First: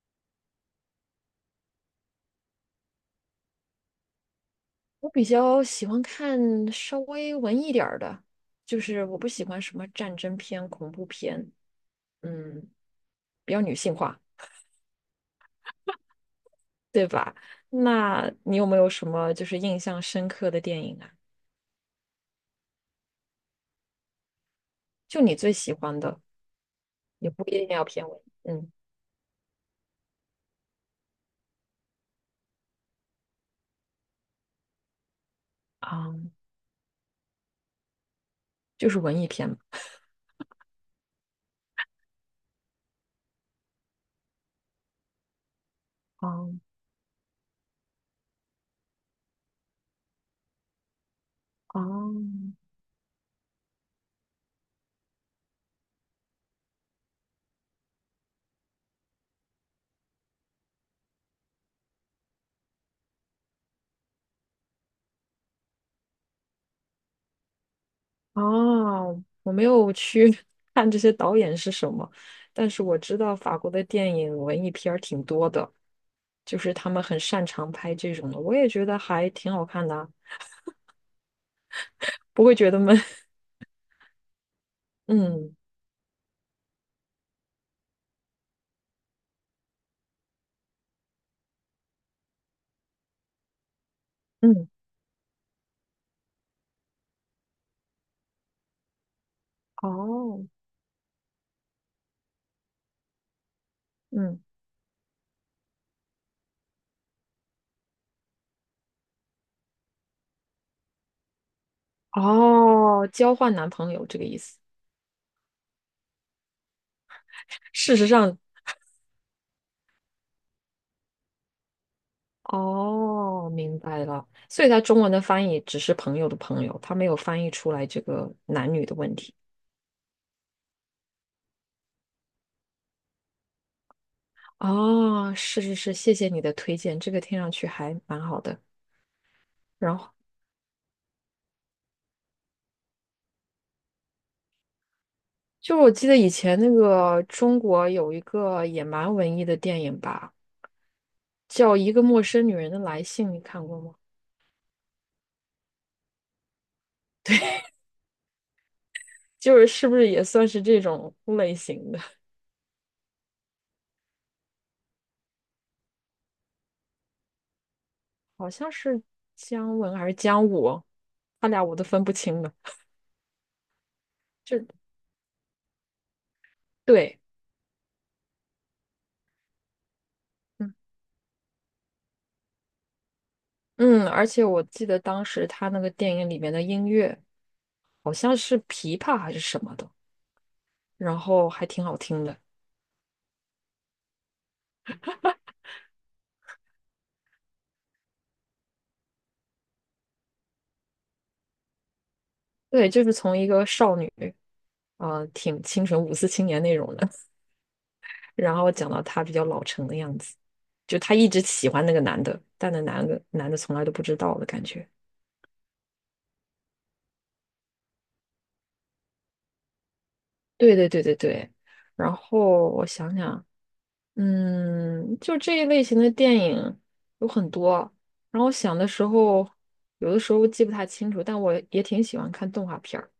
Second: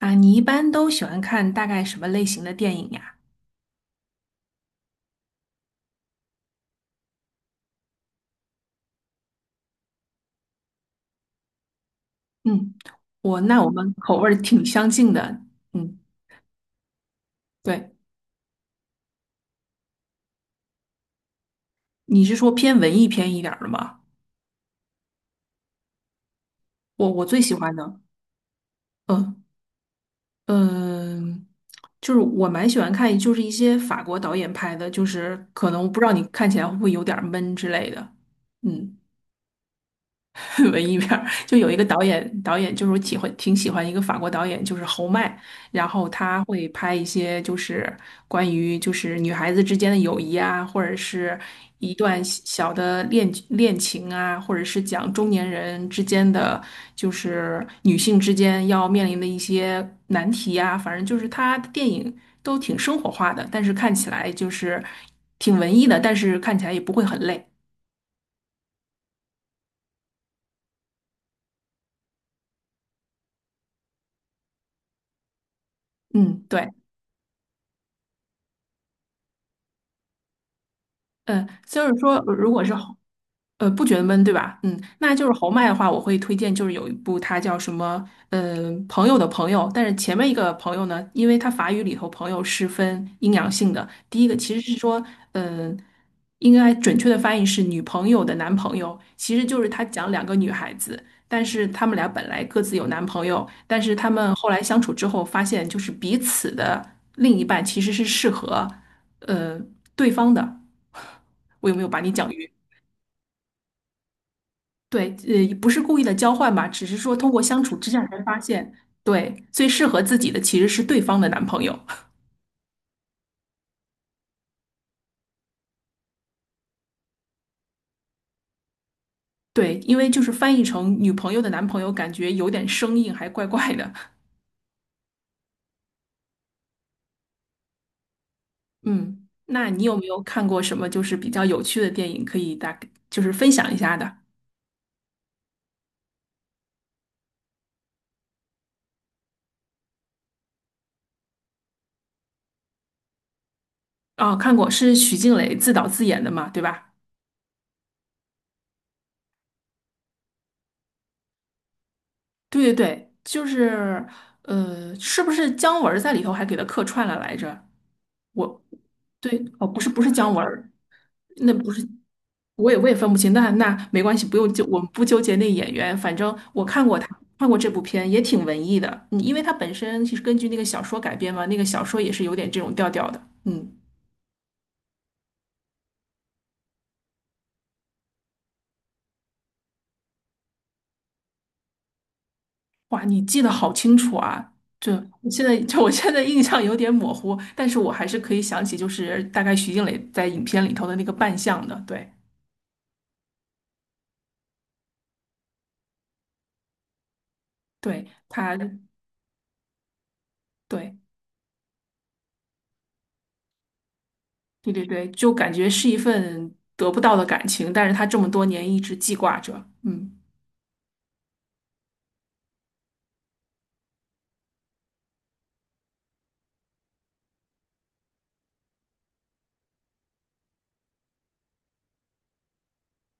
啊，你一般都喜欢看大概什么类型的电影呀？我比较喜欢看稍微文艺点儿的，就是我不喜欢什么战争片、恐怖片，嗯，嗯，比较我女们性口化。味儿挺相近的。嗯，对，那你有没有什么就是印象深刻的电影啊？你是说偏文艺片一点儿的吗？就你最喜欢的，我也最不喜一定欢要的，偏文艺嗯嗯，就是我蛮喜欢看，就是一些法国导演拍的，就是可能不知道啊，你看起来会不会有点儿闷之类的。就嗯。是文艺片嘛。文艺片儿，就有一个导演，导演就是我喜欢挺喜欢一个法国导演，就是侯麦，然后他哦会拍一些就是关于就是女孩子之间的友谊啊，或者是一段小哦，小的恋情啊，或者是讲中年人之间的就是女性之间要面临的一些难题啊，反正就是他的电影都挺生活化的，但是看起来就是挺文艺的，但是看起来也不会很累。哦，我没有去 看这些导演是什么，但是我知道法国的电影文艺片儿挺多的，嗯，就对。是他们很擅长拍这种的，我也觉得还挺好看的啊，嗯，就是说，不如会果觉是得侯闷。不觉得闷，对吧？嗯，那就是侯嗯麦的话，我会推荐，就是有一部它叫什么，朋友的朋友。但是前面一个朋友呢，因为它法语里头朋友是分阴阳性的，第一个其实嗯，是说，嗯、呃应该准确的翻译是女朋友的男朋友，其实就是他讲两个哦，女孩子，但是他们俩本来各自有男朋友，但是他们嗯后来相处之后发现，就是彼此的另一半其实是适合，呃，对方的。我有没有把你讲晕？哦，交换男朋友这个意思。对，不是故意的交换吧，只是说通过相处之事下实才发上，现，对，最适合自己的其实是对方的男朋友。哦，明白了，所以它中文的翻译只是朋友的朋友，它没有翻译出来这个男女的问题。对，因为就是翻译成女朋友的男朋友，感觉有点生硬，还怪怪的。哦，是是是，谢谢你的推荐，这个听上去还蛮好的。嗯，那你然有没后有看过什么就是比较有趣的电影，可以大概就是分享一下的？就我记得以前那个中国有一个也蛮文艺的电影吧，叫《一个陌生女人的来信》，你看过吗？啊，看过，是许静蕾自导自演的嘛，对吧？就是是不是也算是这种类型的？对对对，就是是不是姜文儿在里头还给他客串了来着？好我像是对，哦，姜不是文还是姜文姜儿武，他那俩不我都是，分不清了。我也分不清。那那没关系，不用就纠，我们不纠结那演员。反正我看过他，对，看过这部片，也挺文艺的。嗯，因为他本身其实根据那个嗯小说改编嘛，那个小说也是有点这种调调的。嗯，嗯，而且我记得当时他那个电影里面的音乐好像是琵琶还是什么的，然后还挺好听的。哇，你记得好清楚啊！就就我现在印象有点模糊，但是我还是可以想起，就是大概徐静蕾在影片里头的那个扮相的。对，对，就是从一个少女，挺清纯五四青年那种的，对，他，然后对，讲到她比较老成的样子，就她一直喜欢那个男的，但那男的从来都不知道的感对对觉。对，就感觉是一份得不到的感情，但是他这么多年一直记挂着。嗯。对对对对对。然后我想想，嗯，就这一类型的电影有很多，然后我想的时候，有的时候记不太清楚，但我也挺喜欢看动画片儿。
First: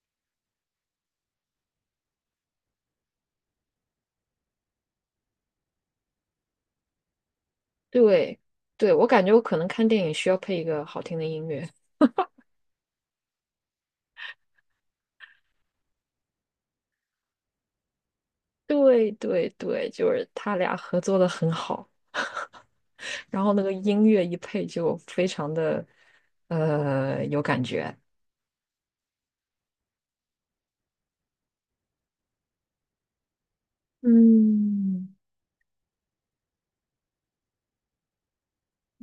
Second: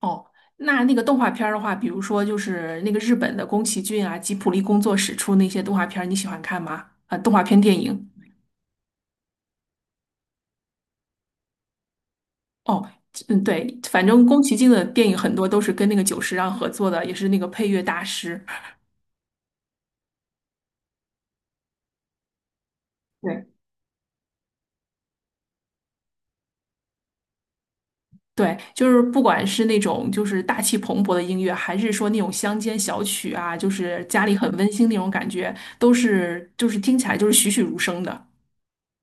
哦，那那个动画片儿的话，比如说就是那个日本的宫崎骏啊、吉卜力工作室出那些动画片儿，你喜欢看吗？啊，动画片电影。对，对，我感觉我可能看电影需要配一个好听的音乐。哦，嗯，对，反正宫崎骏的电影很多都是跟那个久石让合作的，也是那个配乐大师。对对对，就是他俩合作的很好，然对后那个音乐一配就非常的有感觉。对，就是不管是那种就是大气磅礴的音乐，还是说那种乡间小曲啊，就是家里很温馨那种嗯，感觉，都是就是听起来就是栩栩如生的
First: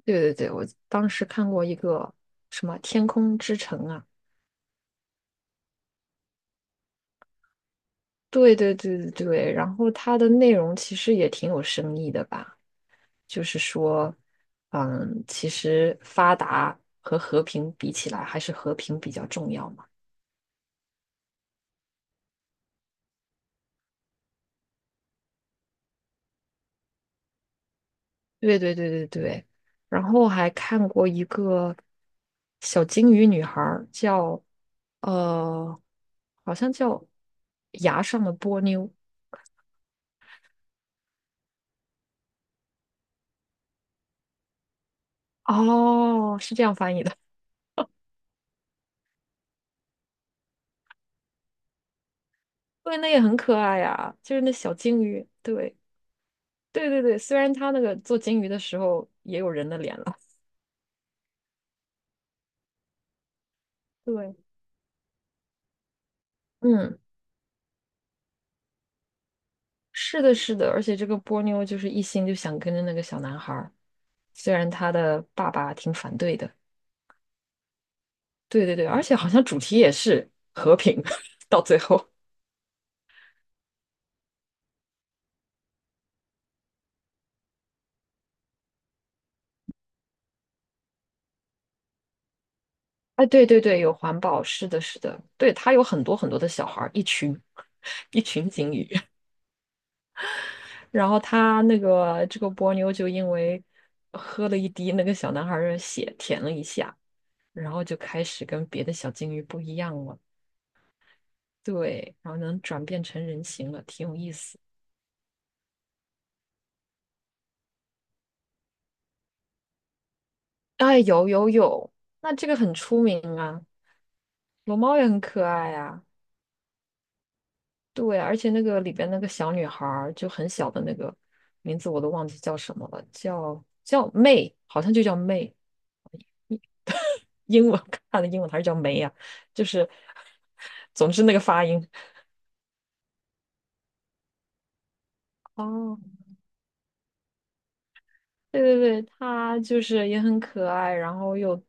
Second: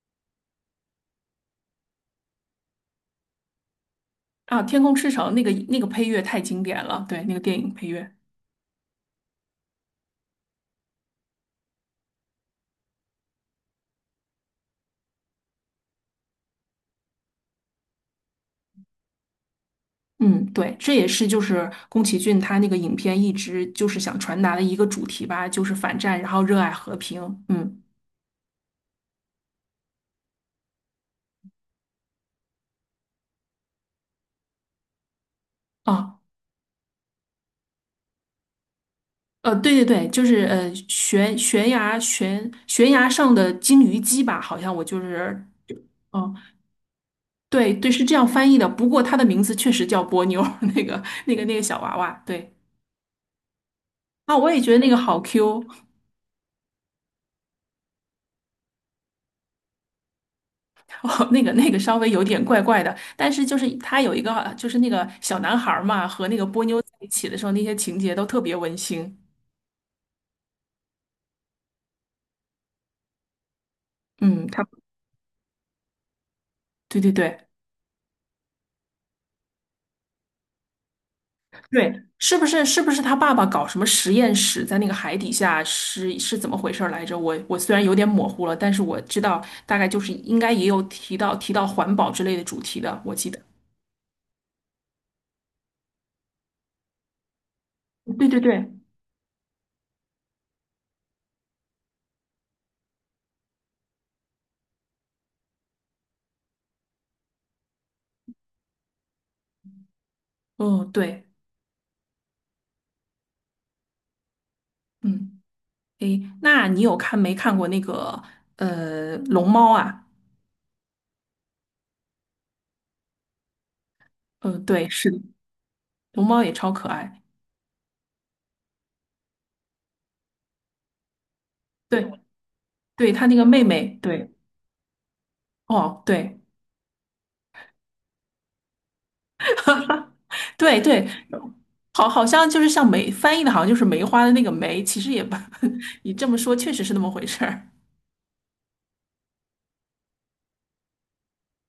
对对对，我当时看过一个什么《天空之城》啊，啊。《天空之城》那个配乐太经典了，对，那个电影配乐。对对对对对，然后它的内容其实也挺有深意的吧，就是说，嗯，其实发达和和平比起来，还是和平比较重要嘛。嗯，对，这也是就是宫崎骏他那个影片一直就是想传达的一个主题吧，就是反战，然后热爱和平。嗯，对对对对对，然后还看过一个小金鱼女孩儿，叫呃，哦，好像叫牙上的波妞，对对对，就是悬崖上的金鱼姬吧，好像我就是，哦，哦，是这样翻译的。对对，是这样翻译的。不过它的名字确实叫波妞儿 那个小娃娃。对对，那也很可爱呀，就啊，是我那也觉小得那个金好 鱼。对 Q。对对对，虽然它那个做金鱼的时候也有人的脸了。哦，那个稍微有点怪怪的，但是就是他有一对，个就是那个小男孩儿嘛，和那个波妞在嗯，一起的时候，那些情节都特别温馨。是的，是的，而且这个波妞就是一心就想跟着那个小男孩儿，嗯，虽他然他的爸爸挺反对的。对对对对对对，而且好像主题也是和平，到最对，后，是不是他爸爸搞什么实验室在那个海底下是怎么回事儿来着？我虽然有点模糊了，但是我知道大概就是应该也有提到环保之类的主题的，我哎，记得。对对对，有环保，是的，是的，对，它有很多很多的小孩儿，一群 一对对群对，鲸鱼，然后他那个这个波妞就因为喝了一滴那个小男孩儿的血，舔了一下，然后就开始跟别的小鲸鱼不一样了，哦对，对，然后能转变成人形了，挺有意思。嗯，诶，那你有看没看过那个龙猫啊？哎，有有有，那这个很出名啊，嗯，龙对，猫也是很可爱啊。龙猫也超可爱，对，而且那个里边那个小女孩儿就很小的那个名字我都对忘记叫什么了，对，它那个妹叫妹，叫 m 对，好像就叫 m 哦，对英文 看的英文还是叫梅呀、就是 对对，总之那个发音。好，好像就是像梅翻译的，好像就是梅花的那个梅，其实也不，哦，你这么说确实是那么回事儿。对对对，她就是也很可爱，然后又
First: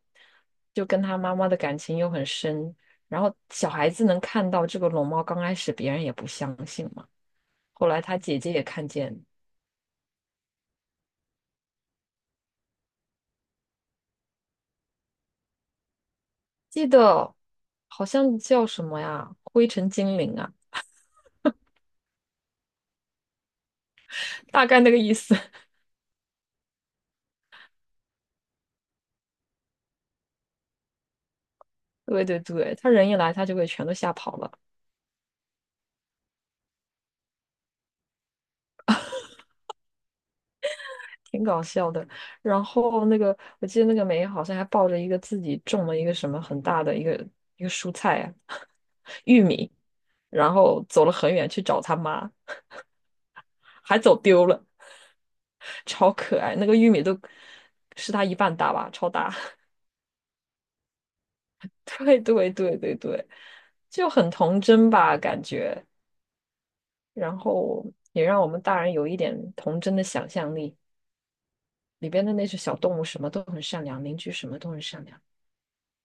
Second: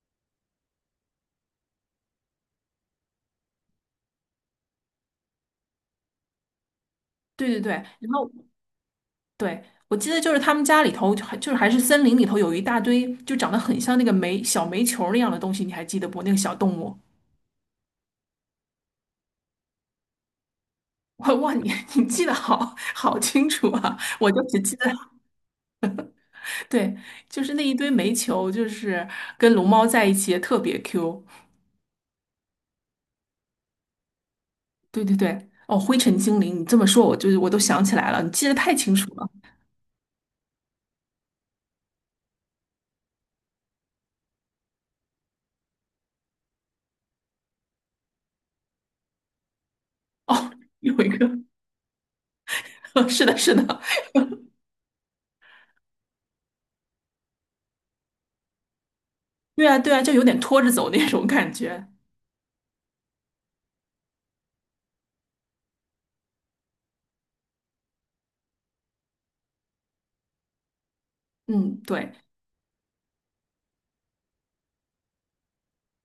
就跟他妈妈的感情又很深，然后小孩子能看到这个龙猫，刚开始别人也不相信嘛，对对对，后来然他后姐姐也看见，对我记得就是他们家里头就就是还是森林里头有一大堆就长得很像那个小煤球儿那样的东西，你还记得不？那个小动记物。得好像叫什么呀，灰尘精灵啊，哇哇，你 你记得好清楚啊！我就只大记概得，那个意思。对，就是那一堆煤球，就是跟龙猫在一起也特别 Q。对对对，他人一来，他就给全都吓跑了，对对对，哦，《灰尘精灵》，你这么说，我就是我都想起来了，你记得太清楚了。挺搞笑的。然后那个，我记得那个梅好像还抱着一个自己种了一个什么很大的一个一个蔬菜啊，玉米，哦，然后有走一了个，很远去找他妈，是的，是的，还走丢了，超可爱。那个玉米都是他一半大吧，超大。对啊，对啊，就有点拖着走那种感觉。对对对对对，就很童真吧，感觉。然后也让我们大人有一点童真的想象力。嗯，里对，边的那些小动物什么都很善良，邻居什么都很善良。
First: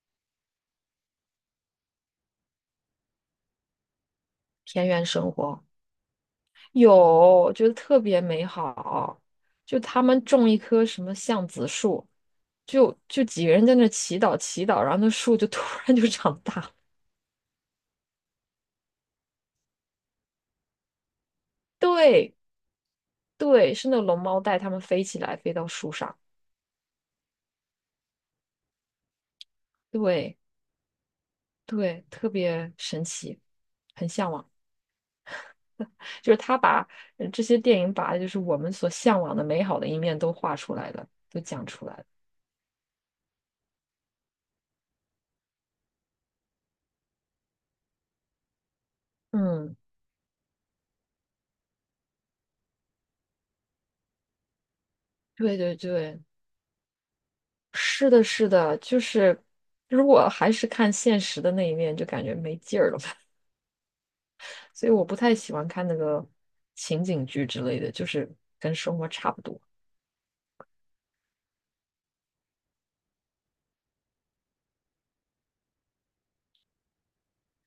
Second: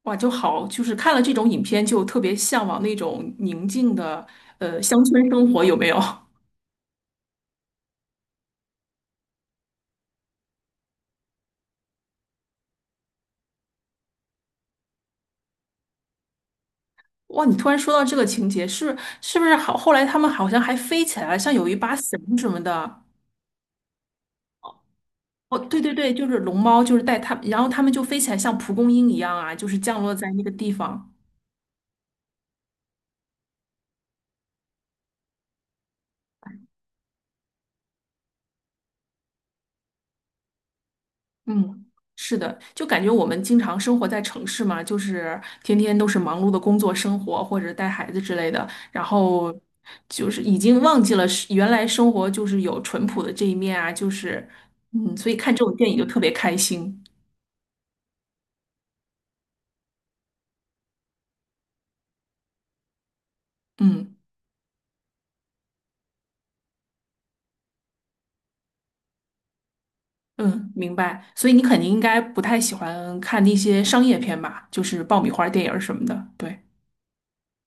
哇，就好，就是看了这种影片，就特别向往那种宁静的田乡园村生生活活，有没有？有，我觉得特别美好。就他们种一棵什么橡子树，就几个人在那祈祷祈祷，然后那树就 突然就长大了。哇，你突然说到这个情节，是不是好？后来他们好像还飞起来了，像有一把伞对什么的。对，是那龙猫带他们飞起来，飞哦，到对树对对，上。就是龙猫，就是带他，然后他们就飞起来，像蒲公英一样啊，就是降落在对那个地方。对，特别神奇，很向往。就是他把这些电影把就是我们所向往的美好的一面都画出来了，都讲嗯，出来了。是的，就感觉我们经常生活在城市嘛，就是天天都是忙碌的工作、生活或者带孩子之类的，然后嗯，就是已经忘记了是原来生活就是有淳朴的这一面啊，就是嗯，所以看对这种对电影就特对，别开心。是的，是的，就是如果还是看现实的那一面，就感觉没劲儿了吧。嗯 所以我不太喜欢看那个情景剧之类的，就是跟生活差不多。嗯，明白。所以你肯定应该不太喜欢看那些商业片吧，就是爆米花电影儿什么的。对。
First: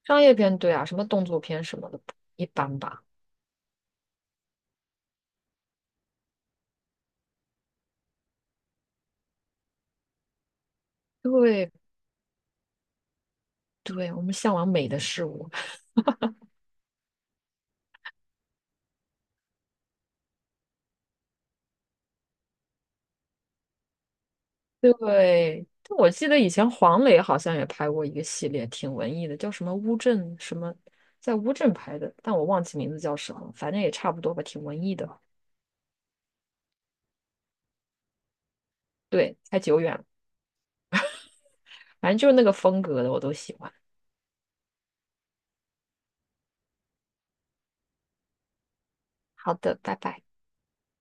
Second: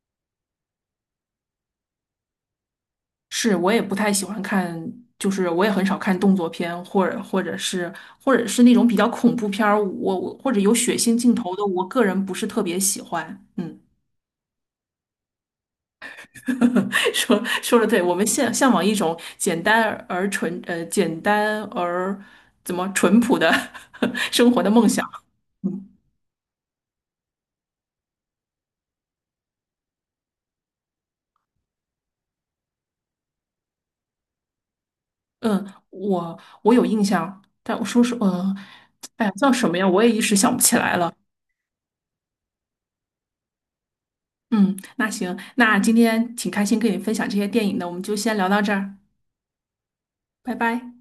商业片，对啊，什么动作片什么的，一般吧。是我也不太喜欢看，就是我也很少看动作片，或者或者是那种比较恐怖片儿，我或者有血腥镜头的，对我个人不是特别喜欢。嗯，对，我们向往美的事物。说的对，我们向往一种简单而怎么淳朴的 生活的梦想。对，嗯我记得以前黄磊好像也拍过一个系列，挺文艺的，叫什么乌镇什么，在乌镇拍的，但我忘记名字叫什么，反正也差不多吧，挺文艺的。嗯，我有印象，但我说是，哎呀对，叫太什么久呀？远我了，也一时想不起来了。反正就是那个风格的，我都喜欢。嗯，那行，那今天挺开心跟你分享这些电影的，我们就先聊到这儿，好的，拜拜。拜拜。